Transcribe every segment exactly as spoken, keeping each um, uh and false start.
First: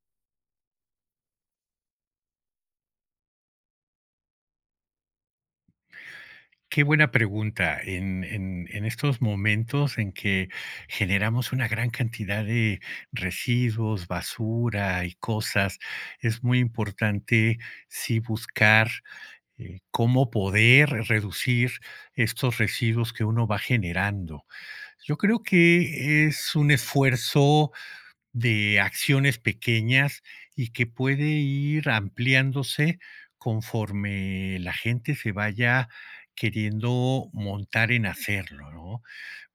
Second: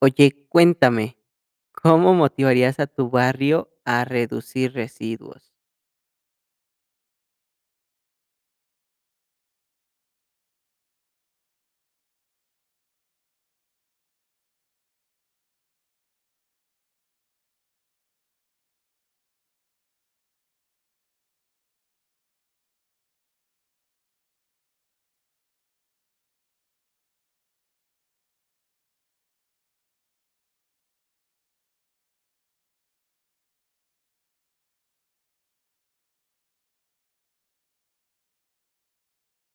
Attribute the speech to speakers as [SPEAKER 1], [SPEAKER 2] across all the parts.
[SPEAKER 1] Oye, cuéntame, ¿cómo motivarías a tu barrio a reducir residuos?
[SPEAKER 2] Qué buena pregunta. En, en- en estos momentos en que generamos una gran cantidad de residuos, basura y cosas, es muy importante sí buscar eh, cómo poder reducir estos residuos que uno va generando. Yo creo que es un esfuerzo de acciones pequeñas y que puede ir ampliándose conforme la gente se vaya queriendo montar en hacerlo, ¿no?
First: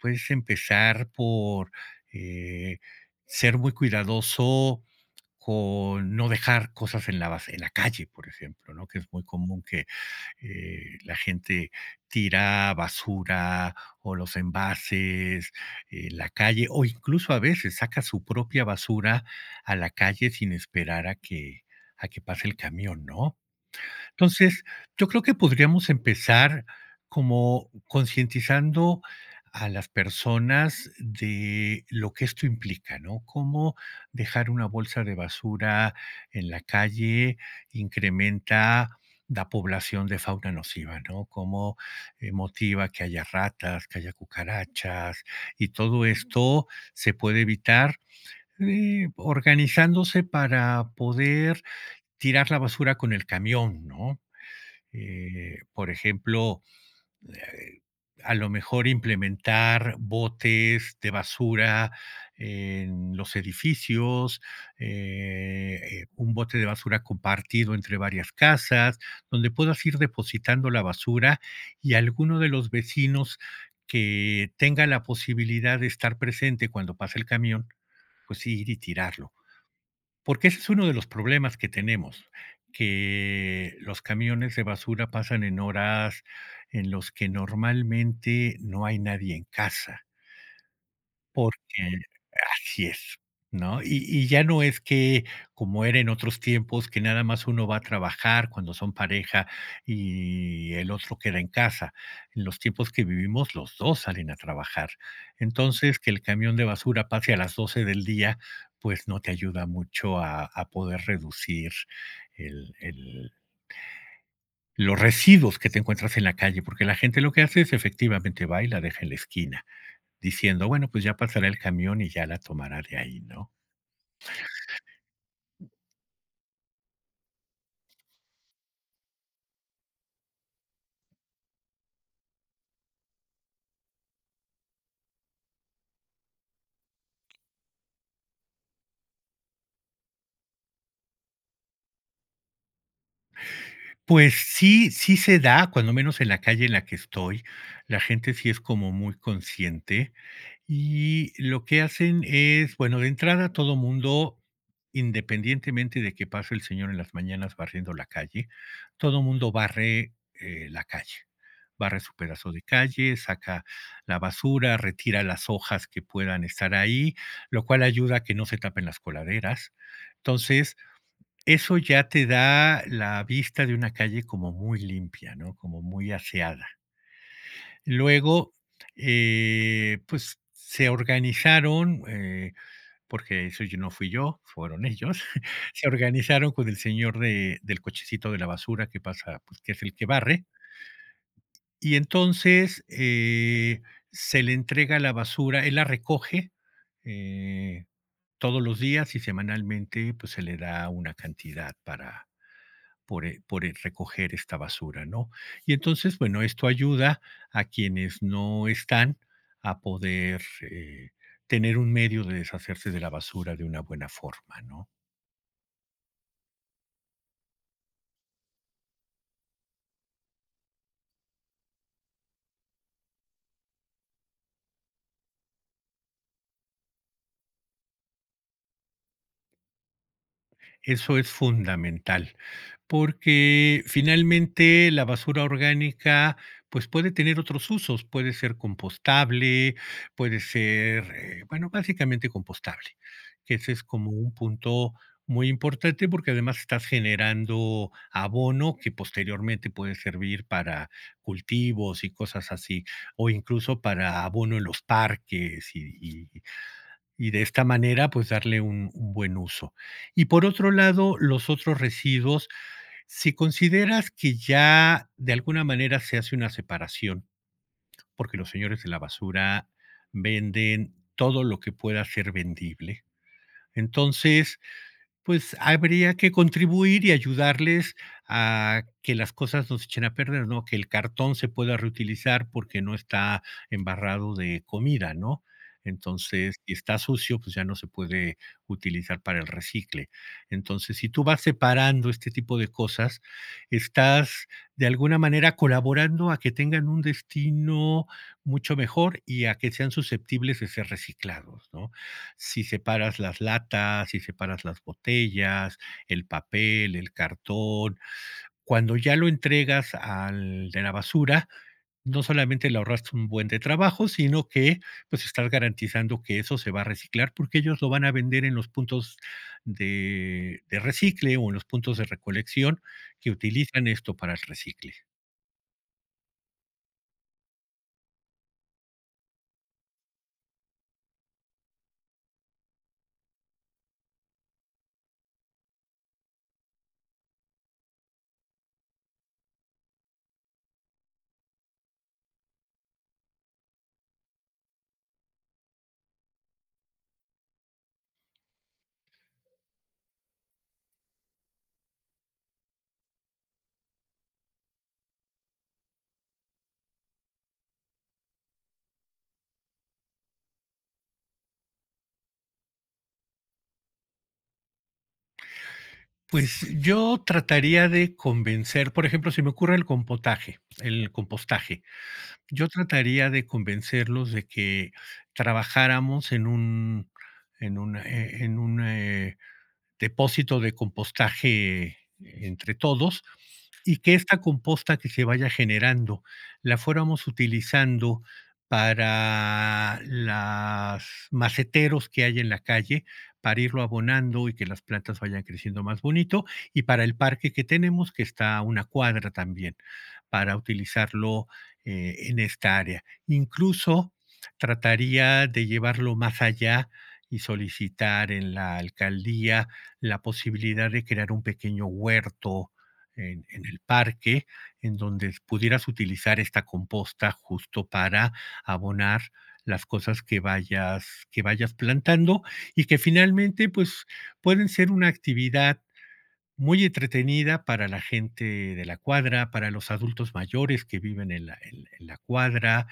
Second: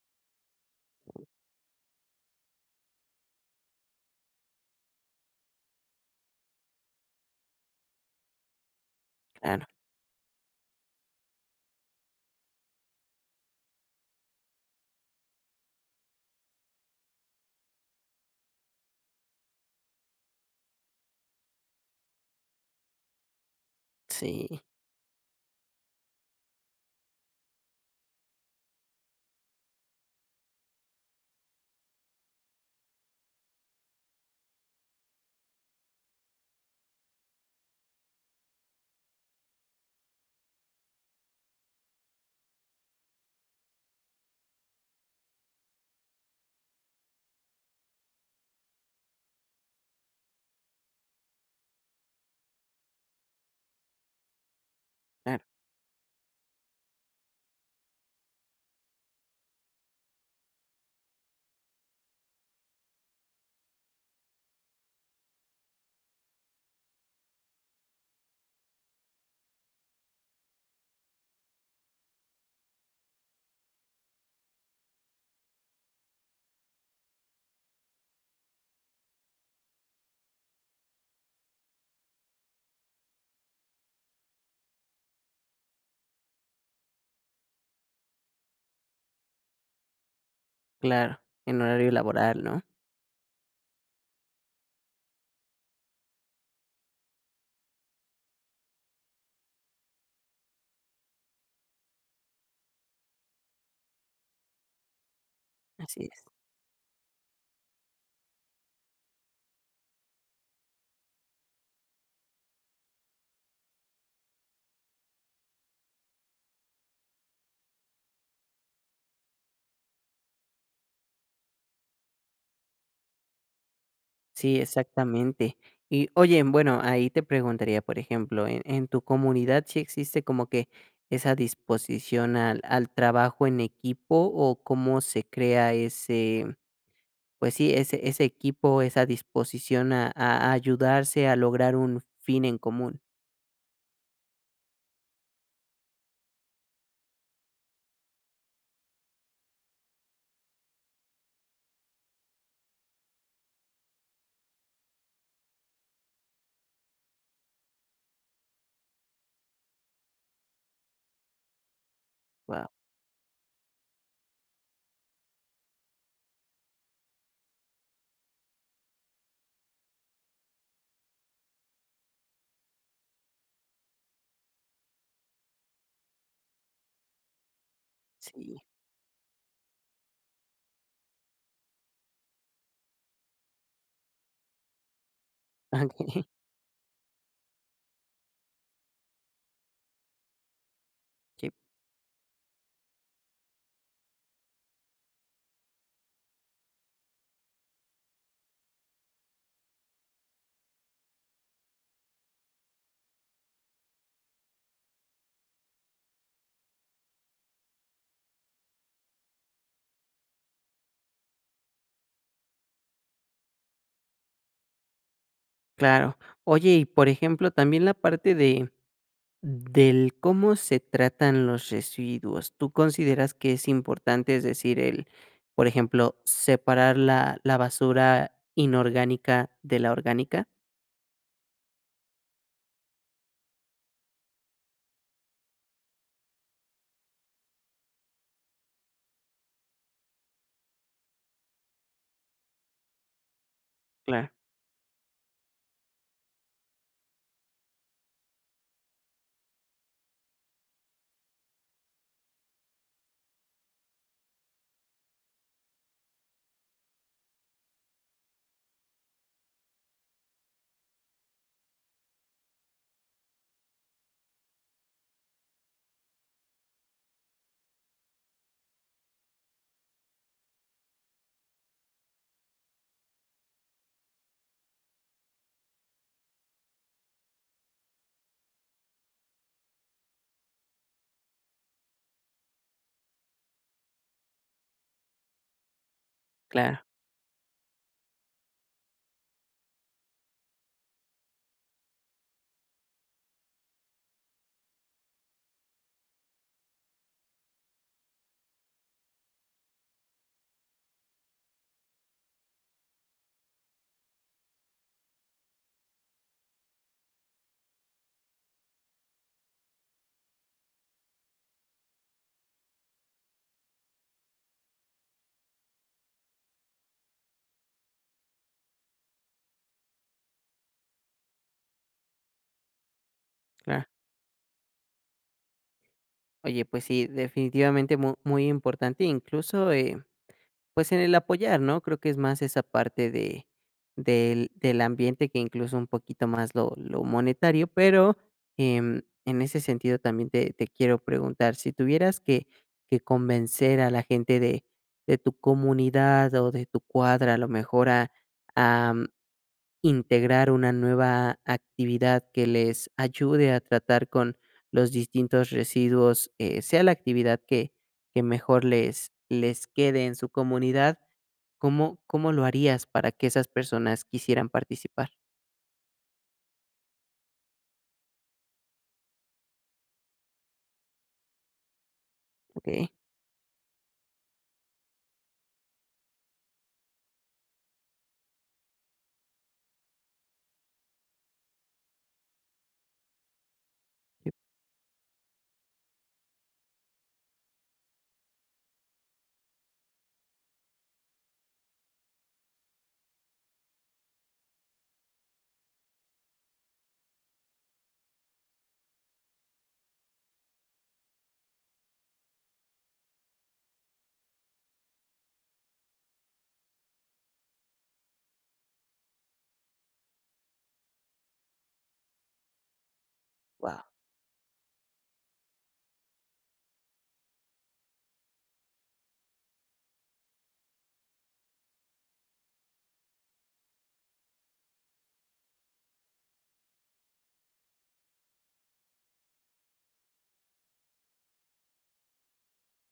[SPEAKER 2] Puedes empezar por eh, ser muy cuidadoso con no dejar cosas en la, bas- en la calle, por ejemplo, ¿no? Que es muy común
[SPEAKER 1] Claro,
[SPEAKER 2] eh, la gente tira basura o los envases en la calle o incluso a veces saca su propia basura a la calle sin esperar a que, a que pase el camión, ¿no?
[SPEAKER 1] sí,
[SPEAKER 2] Entonces, yo creo que podríamos empezar como concientizando a las personas de lo que esto implica, ¿no? Cómo dejar una bolsa de basura en la calle incrementa la población de fauna nociva, ¿no? Cómo eh, motiva que haya ratas, que haya cucarachas y todo esto se puede evitar eh, organizándose para poder tirar la basura con el camión, ¿no?
[SPEAKER 1] claro,
[SPEAKER 2] Eh, por ejemplo, eh, a lo mejor implementar botes de basura en los edificios, eh, eh, un bote de basura compartido entre varias casas, donde puedas ir depositando la basura y alguno de los vecinos que tenga la posibilidad de estar presente cuando pase el camión, pues ir y tirarlo. Porque ese es uno de los problemas que tenemos, que los camiones de basura pasan en horas en los que normalmente no hay nadie en casa.
[SPEAKER 1] claro, en horario
[SPEAKER 2] Porque
[SPEAKER 1] laboral, ¿no?
[SPEAKER 2] así es, ¿no? Y y ya no es que, como era en otros tiempos, que nada más uno va a trabajar cuando son pareja y el otro queda en casa. En los tiempos que vivimos, los dos salen a trabajar. Entonces,
[SPEAKER 1] Así
[SPEAKER 2] que el
[SPEAKER 1] es.
[SPEAKER 2] camión de basura pase a las doce del día, pues no te ayuda mucho a a poder reducir el el los residuos que te encuentras en la calle, porque la gente lo que hace es efectivamente va y la deja en la esquina. Diciendo: "Bueno, pues ya pasará el camión y ya la tomará de ahí", ¿no?
[SPEAKER 1] Sí, exactamente. Y oye, bueno, ahí te preguntaría, por ejemplo, en, en tu comunidad si existe como que esa disposición al, al trabajo en equipo o cómo se crea ese, pues sí, ese, ese equipo, esa disposición a, a ayudarse a lograr un fin en común.
[SPEAKER 2] Pues sí, sí se da, cuando menos en la calle en la que estoy, la gente sí es como muy consciente, y lo que hacen es, bueno, de entrada todo mundo, independientemente de que pase el señor en las mañanas barriendo la calle, todo mundo barre eh, la calle. Barre su pedazo de
[SPEAKER 1] Wow,
[SPEAKER 2] calle, saca la basura, retira las hojas que puedan estar ahí, lo cual ayuda a que no se tapen las coladeras. Entonces, eso ya te da la vista de una calle como muy limpia, ¿no? Como muy aseada. Luego,
[SPEAKER 1] sí.
[SPEAKER 2] eh, pues se organizaron, eh, porque eso yo no fui yo, fueron ellos, se
[SPEAKER 1] Okey,
[SPEAKER 2] organizaron con el señor de, del cochecito de la basura que pasa, pues que es el que barre,
[SPEAKER 1] sí,
[SPEAKER 2] y entonces eh, se le entrega la basura, él la recoge eh, todos los días y semanalmente pues se le da una cantidad para, por, eh, por, eh, recoger esta basura, ¿no? Y entonces, bueno, esto ayuda a quienes no están a poder eh, tener un medio de deshacerse de la basura de una buena forma, ¿no?
[SPEAKER 1] claro. Oye, y por ejemplo, también la parte de del cómo se tratan los residuos, ¿tú consideras que es importante? Es decir, el, por ejemplo, separar la la basura inorgánica de la orgánica.
[SPEAKER 2] Eso es fundamental, porque finalmente la basura orgánica, pues puede tener otros usos, puede ser compostable, puede ser, eh, bueno, básicamente compostable, que ese es como
[SPEAKER 1] Claro,
[SPEAKER 2] un punto muy importante porque además estás generando abono que posteriormente puede servir para cultivos y cosas así, o incluso para abono en los parques y, y- y de esta manera, pues darle un, un buen uso. Y por otro lado, los otros residuos, si consideras que ya de alguna manera se hace una separación, porque los señores de la basura venden todo lo que pueda ser vendible, entonces pues, habría que contribuir y ayudarles a que las cosas no se echen a perder, ¿no? Que el cartón se pueda reutilizar porque no está embarrado de comida, ¿no? Entonces, si
[SPEAKER 1] claro,
[SPEAKER 2] está sucio, pues, ya no se puede utilizar para el recicle. Entonces, si tú vas separando este tipo de cosas, estás, de alguna manera, colaborando a que tengan un destino mucho mejor y a que sean susceptibles de ser reciclados, ¿no? Si separas las latas, si separas las botellas, el papel, el cartón. Cuando ya lo entregas al de la basura, no solamente le ahorraste un buen de trabajo, sino que pues estás garantizando que eso se va a reciclar porque ellos lo van a vender en los puntos de, de recicle o en los puntos de recolección que
[SPEAKER 1] claro.
[SPEAKER 2] utilizan esto para el recicle.
[SPEAKER 1] Oye, pues sí, definitivamente mu muy importante, incluso, eh pues en el apoyar, ¿no? Creo que es más esa parte de del del ambiente que incluso un poquito más lo lo monetario, pero, em, en ese sentido también te te quiero preguntar, si tuvieras que que convencer a la gente de de tu comunidad o de tu cuadra, a lo mejor a a mm, integrar una nueva actividad que les ayude a tratar con los distintos residuos, eh, sea la actividad que que mejor les les quede en su comunidad. ¿Cómo cómo lo harías para que esas personas quisieran participar?
[SPEAKER 2] Pues yo trataría de convencer, por ejemplo, se me ocurre el compotaje, el compostaje. Yo
[SPEAKER 1] ¿Ok?
[SPEAKER 2] trataría de convencerlos de que trabajáramos en un en un, eh, en un, eh, depósito de compostaje entre todos y que
[SPEAKER 1] Wow.
[SPEAKER 2] esta composta que se vaya generando la fuéramos utilizando para los maceteros que hay en la calle, para irlo abonando y que las plantas vayan creciendo más bonito, y para el parque que tenemos, que está a una cuadra también, para utilizarlo eh, en esta área. Incluso trataría de llevarlo más allá y solicitar en la alcaldía la posibilidad de crear un pequeño huerto en, en el parque en donde pudieras utilizar esta composta justo para abonar las cosas que vayas que vayas plantando y que finalmente pues pueden ser una actividad muy entretenida para la gente de la cuadra, para los adultos mayores que viven en la en en la cuadra,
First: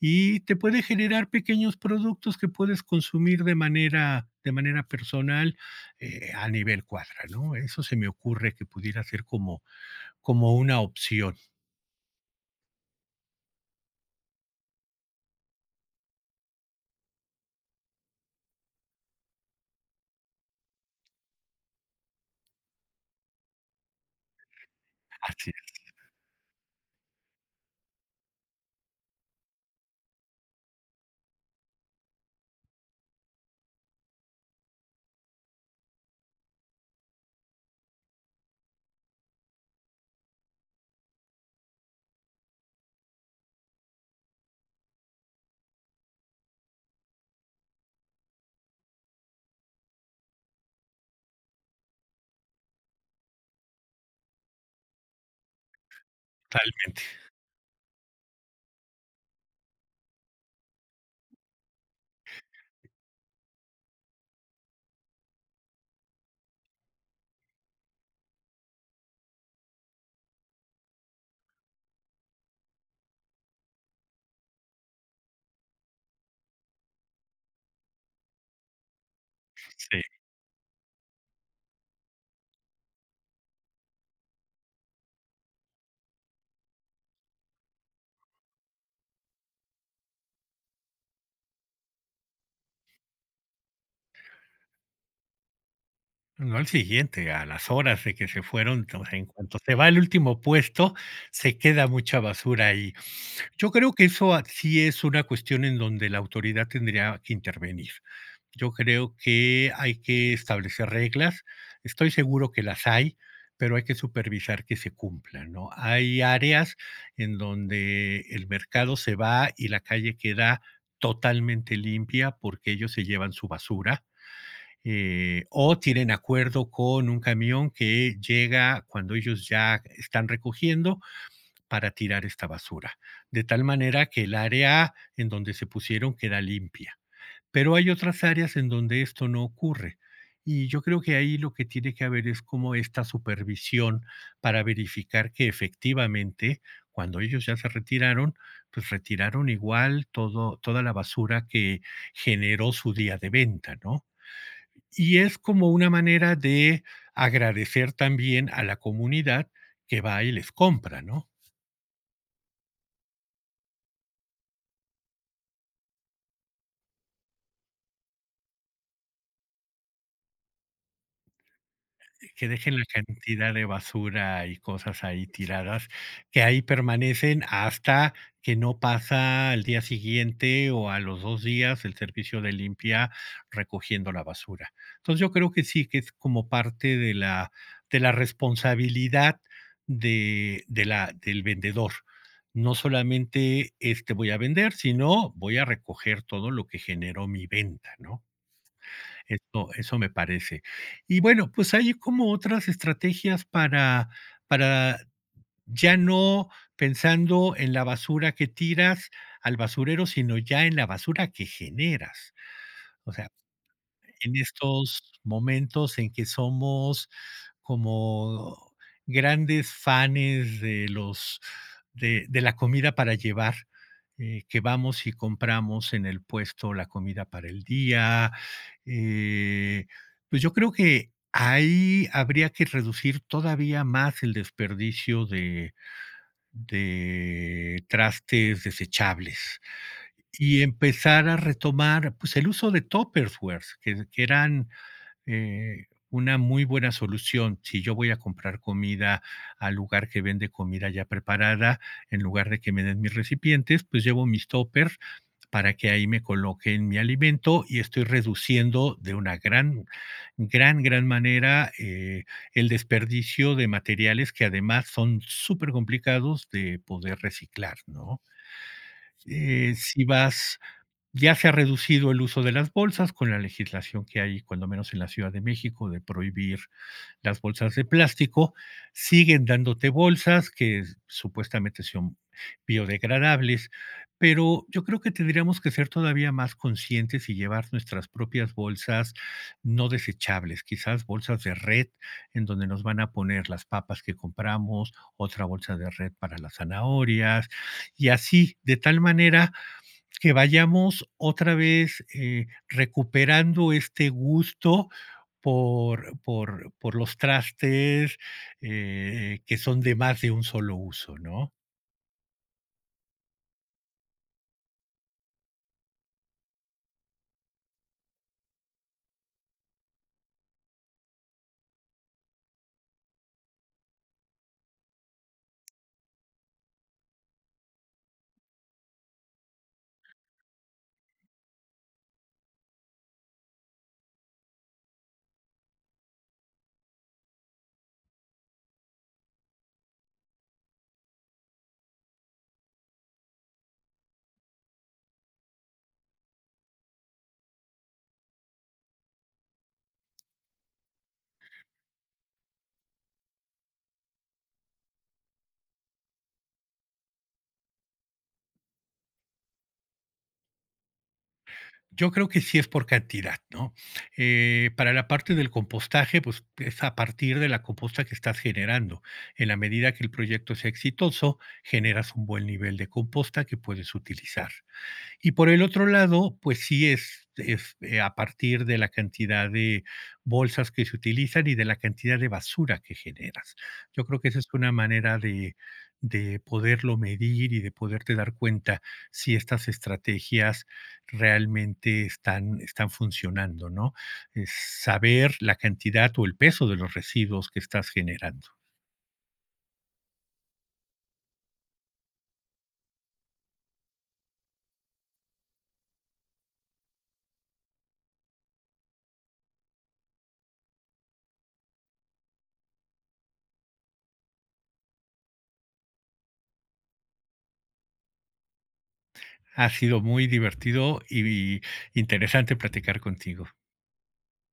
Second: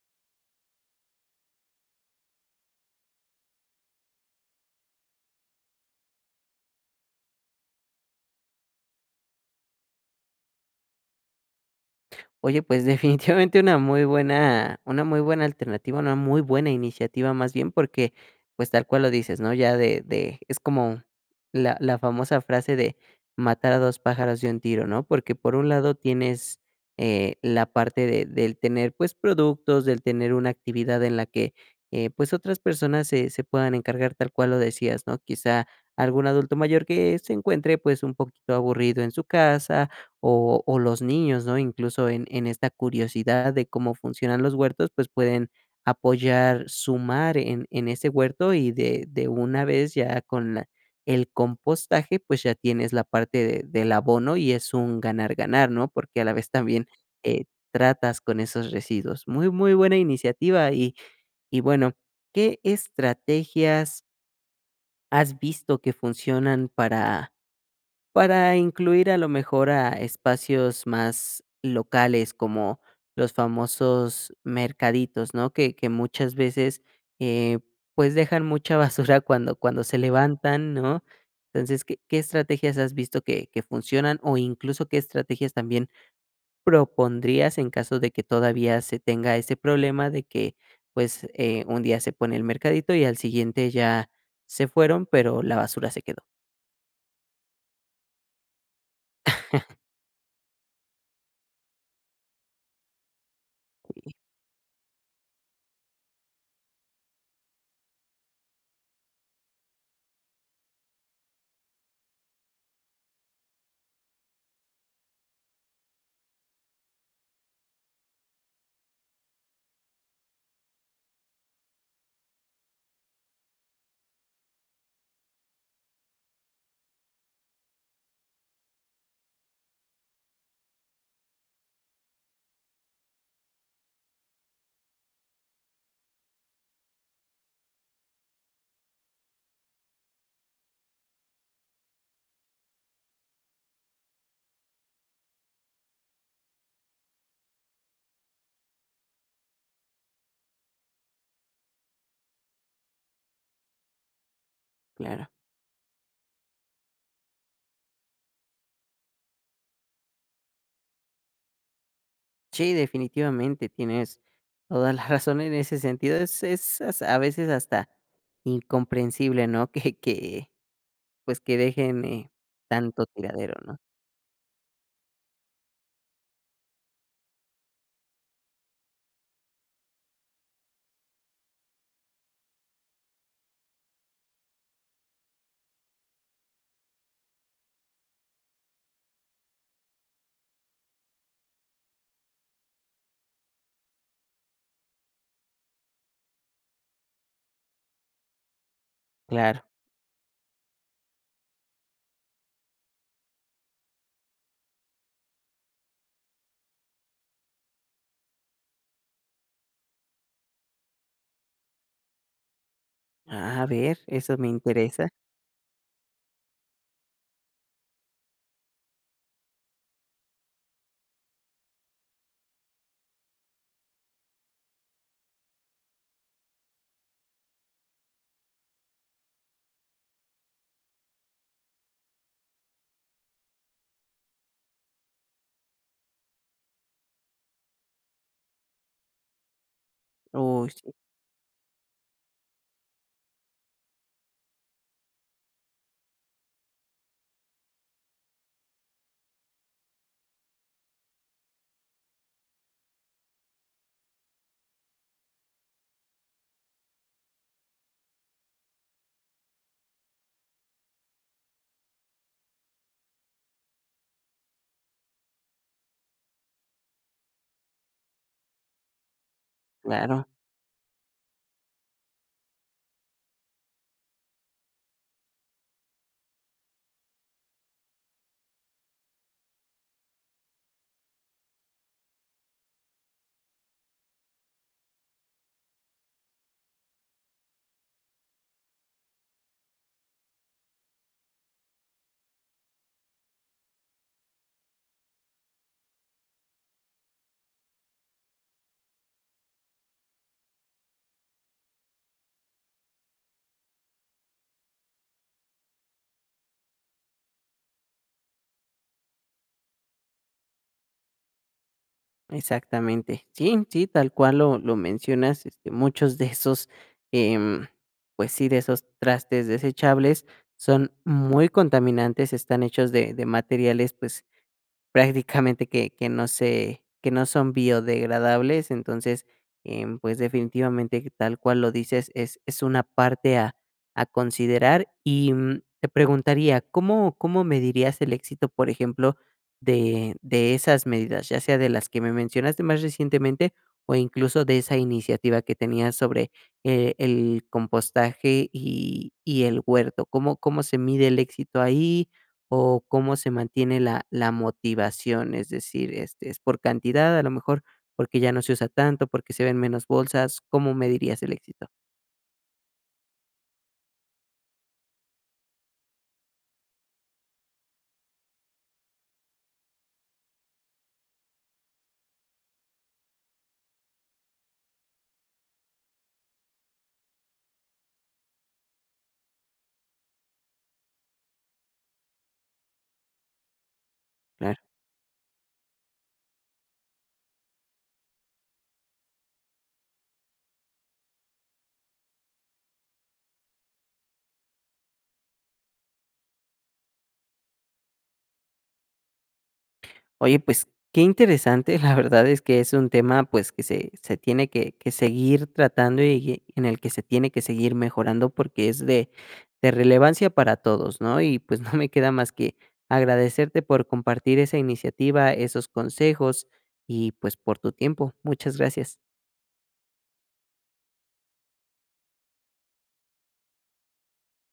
[SPEAKER 2] y te puede generar pequeños productos que puedes consumir de manera de manera personal, eh, a nivel cuadra, ¿no? Eso se me ocurre que pudiera ser como como una opción.
[SPEAKER 1] Oye, pues definitivamente una muy buena una muy buena alternativa, una muy buena iniciativa más bien, porque, pues, tal cual lo dices, ¿no? Ya de de es como la la famosa frase de matar a dos pájaros de un tiro, ¿no? Porque
[SPEAKER 2] Así
[SPEAKER 1] por un
[SPEAKER 2] es,
[SPEAKER 1] lado tienes, eh, la parte de del tener, pues, productos, del tener una actividad en la que, eh, pues, otras personas se se puedan encargar, tal cual lo decías, ¿no? Quizá algún adulto mayor que se encuentre, pues, un poquito aburrido en su casa o o los niños, ¿no? Incluso en en esta curiosidad de cómo funcionan los huertos, pues, pueden apoyar, sumar en en ese huerto y de de una vez ya con la el compostaje, pues, ya tienes la parte de del abono y es un ganar ganar, ¿no? Porque a la vez también,
[SPEAKER 2] totalmente,
[SPEAKER 1] eh, tratas con esos residuos. Muy, muy buena iniciativa y y bueno, ¿qué estrategias has visto que funcionan para para incluir a lo mejor a espacios más locales, como los famosos mercaditos, ¿no? Que que muchas veces, eh, pues, dejan mucha basura cuando cuando se
[SPEAKER 2] sí.
[SPEAKER 1] levantan, ¿no? Entonces, ¿qué qué estrategias has visto que que funcionan o incluso qué estrategias también propondrías en caso de que todavía se tenga ese problema de que, pues, eh, un día se pone el mercadito y al siguiente ya se fueron, pero la basura se quedó?
[SPEAKER 2] No al siguiente, a las horas de que se fueron, o sea, en cuanto se va el último puesto, se queda mucha basura ahí. Yo creo que eso a sí es una cuestión en donde la autoridad tendría que intervenir. Yo creo que hay que establecer reglas. Estoy seguro que las hay, pero hay que supervisar que se cumplan, ¿no? Hay áreas en donde el mercado se va y la calle queda totalmente limpia porque ellos se llevan su basura, eh, o tienen acuerdo con un camión que llega cuando ellos ya están recogiendo para tirar esta basura, de tal manera que el área en donde se pusieron queda limpia. Pero hay otras áreas en donde esto no ocurre. Y yo creo que ahí lo que tiene que haber es como esta supervisión para verificar que efectivamente, cuando ellos ya se retiraron, pues retiraron igual todo, toda la basura que generó su día de venta, ¿no? Y
[SPEAKER 1] Claro.
[SPEAKER 2] es como una manera de agradecer también a la comunidad que va y les compra, ¿no?
[SPEAKER 1] Sí, definitivamente tienes toda la razón en ese sentido. Es es as a veces hasta incomprensible, ¿no? Que que, pues, que dejen, eh,
[SPEAKER 2] Que dejen la
[SPEAKER 1] tanto
[SPEAKER 2] cantidad
[SPEAKER 1] tiradero,
[SPEAKER 2] de
[SPEAKER 1] ¿no?
[SPEAKER 2] basura y cosas ahí tiradas, que ahí permanecen hasta que no pasa al día siguiente o a los dos días el servicio de limpia recogiendo la basura. Entonces, yo creo que sí, que es como parte de la de la responsabilidad de de la del vendedor. No solamente este "voy a vender", sino: "Voy a recoger todo lo que generó mi venta", ¿no?
[SPEAKER 1] Claro.
[SPEAKER 2] Eso eso me parece. Y bueno, pues hay como otras estrategias para para ya no pensando en la basura que tiras al basurero, sino ya en la basura que generas. O sea,
[SPEAKER 1] Ah, a ver, eso
[SPEAKER 2] en
[SPEAKER 1] me
[SPEAKER 2] estos
[SPEAKER 1] interesa.
[SPEAKER 2] momentos en que somos como grandes fanes de los de de la comida para llevar, eh, que vamos y compramos en el puesto la comida para el día. Eh, pues yo creo que ahí habría que reducir todavía más el desperdicio de de trastes desechables y
[SPEAKER 1] Uy, sí,
[SPEAKER 2] empezar a retomar, pues, el uso de Tupperwares, que que eran eh, una muy buena solución. Si yo voy a comprar comida al lugar que vende comida ya preparada, en lugar de que me den mis recipientes, pues llevo mis toppers para que ahí me coloquen mi alimento y estoy reduciendo de una gran, gran, gran manera eh, el desperdicio de materiales que además son súper complicados de poder reciclar, ¿no? Eh, si
[SPEAKER 1] claro,
[SPEAKER 2] vas Ya se ha reducido el uso de las bolsas con la legislación que hay, cuando menos en la Ciudad de México, de prohibir las bolsas de plástico. Siguen dándote bolsas que supuestamente son biodegradables, pero yo creo que tendríamos que ser todavía más conscientes y llevar nuestras propias bolsas no desechables, quizás bolsas de red en donde nos van a poner las papas que compramos, otra bolsa de red para las zanahorias y así, de tal manera que vayamos otra vez, eh, recuperando este gusto por por por los trastes, eh, que son de más de un solo uso, ¿no?
[SPEAKER 1] exactamente. Sí, sí, tal cual lo lo mencionas, este, muchos de esos, em, pues sí, de esos trastes desechables son muy contaminantes, están hechos de de materiales, pues, prácticamente que que no se que no son biodegradables, entonces, em, pues, definitivamente que tal cual lo dices, es es una parte a a considerar. Y, mm, te preguntaría, ¿cómo cómo medirías el éxito, por ejemplo, de de esas medidas? Ya sea de las que me mencionaste más recientemente, o incluso de esa iniciativa que tenías sobre, eh, el compostaje y y el huerto. ¿Cómo cómo se mide el éxito ahí? ¿O cómo se mantiene la la motivación? Es decir, este, ¿es por cantidad, a lo mejor porque ya no se usa tanto, porque se ven menos bolsas? ¿Cómo medirías el éxito?
[SPEAKER 2] Yo creo que sí es por cantidad, ¿no? Eh, para la parte del compostaje, pues, es a partir de la composta que estás generando. En la medida que el proyecto sea exitoso, generas un buen nivel de composta que puedes utilizar. Y por el otro lado, pues sí es, es, eh, a partir de la cantidad de bolsas que se utilizan y de la cantidad de basura que generas. Yo creo que esa es
[SPEAKER 1] Claro.
[SPEAKER 2] una manera de, de poderlo medir y de poderte dar cuenta si estas estrategias realmente están, están funcionando, ¿no? Es saber la cantidad o el peso de los residuos que estás generando.
[SPEAKER 1] Oye, pues, qué interesante, la verdad es que es un tema, pues, que se se tiene que que seguir tratando y en el que se tiene que seguir mejorando porque es de de relevancia para todos, ¿no? Y, pues, no me queda más que agradecerte por compartir esa iniciativa, esos consejos y, pues, por tu tiempo. Muchas gracias.
[SPEAKER 2] Ha sido muy divertido y interesante platicar contigo.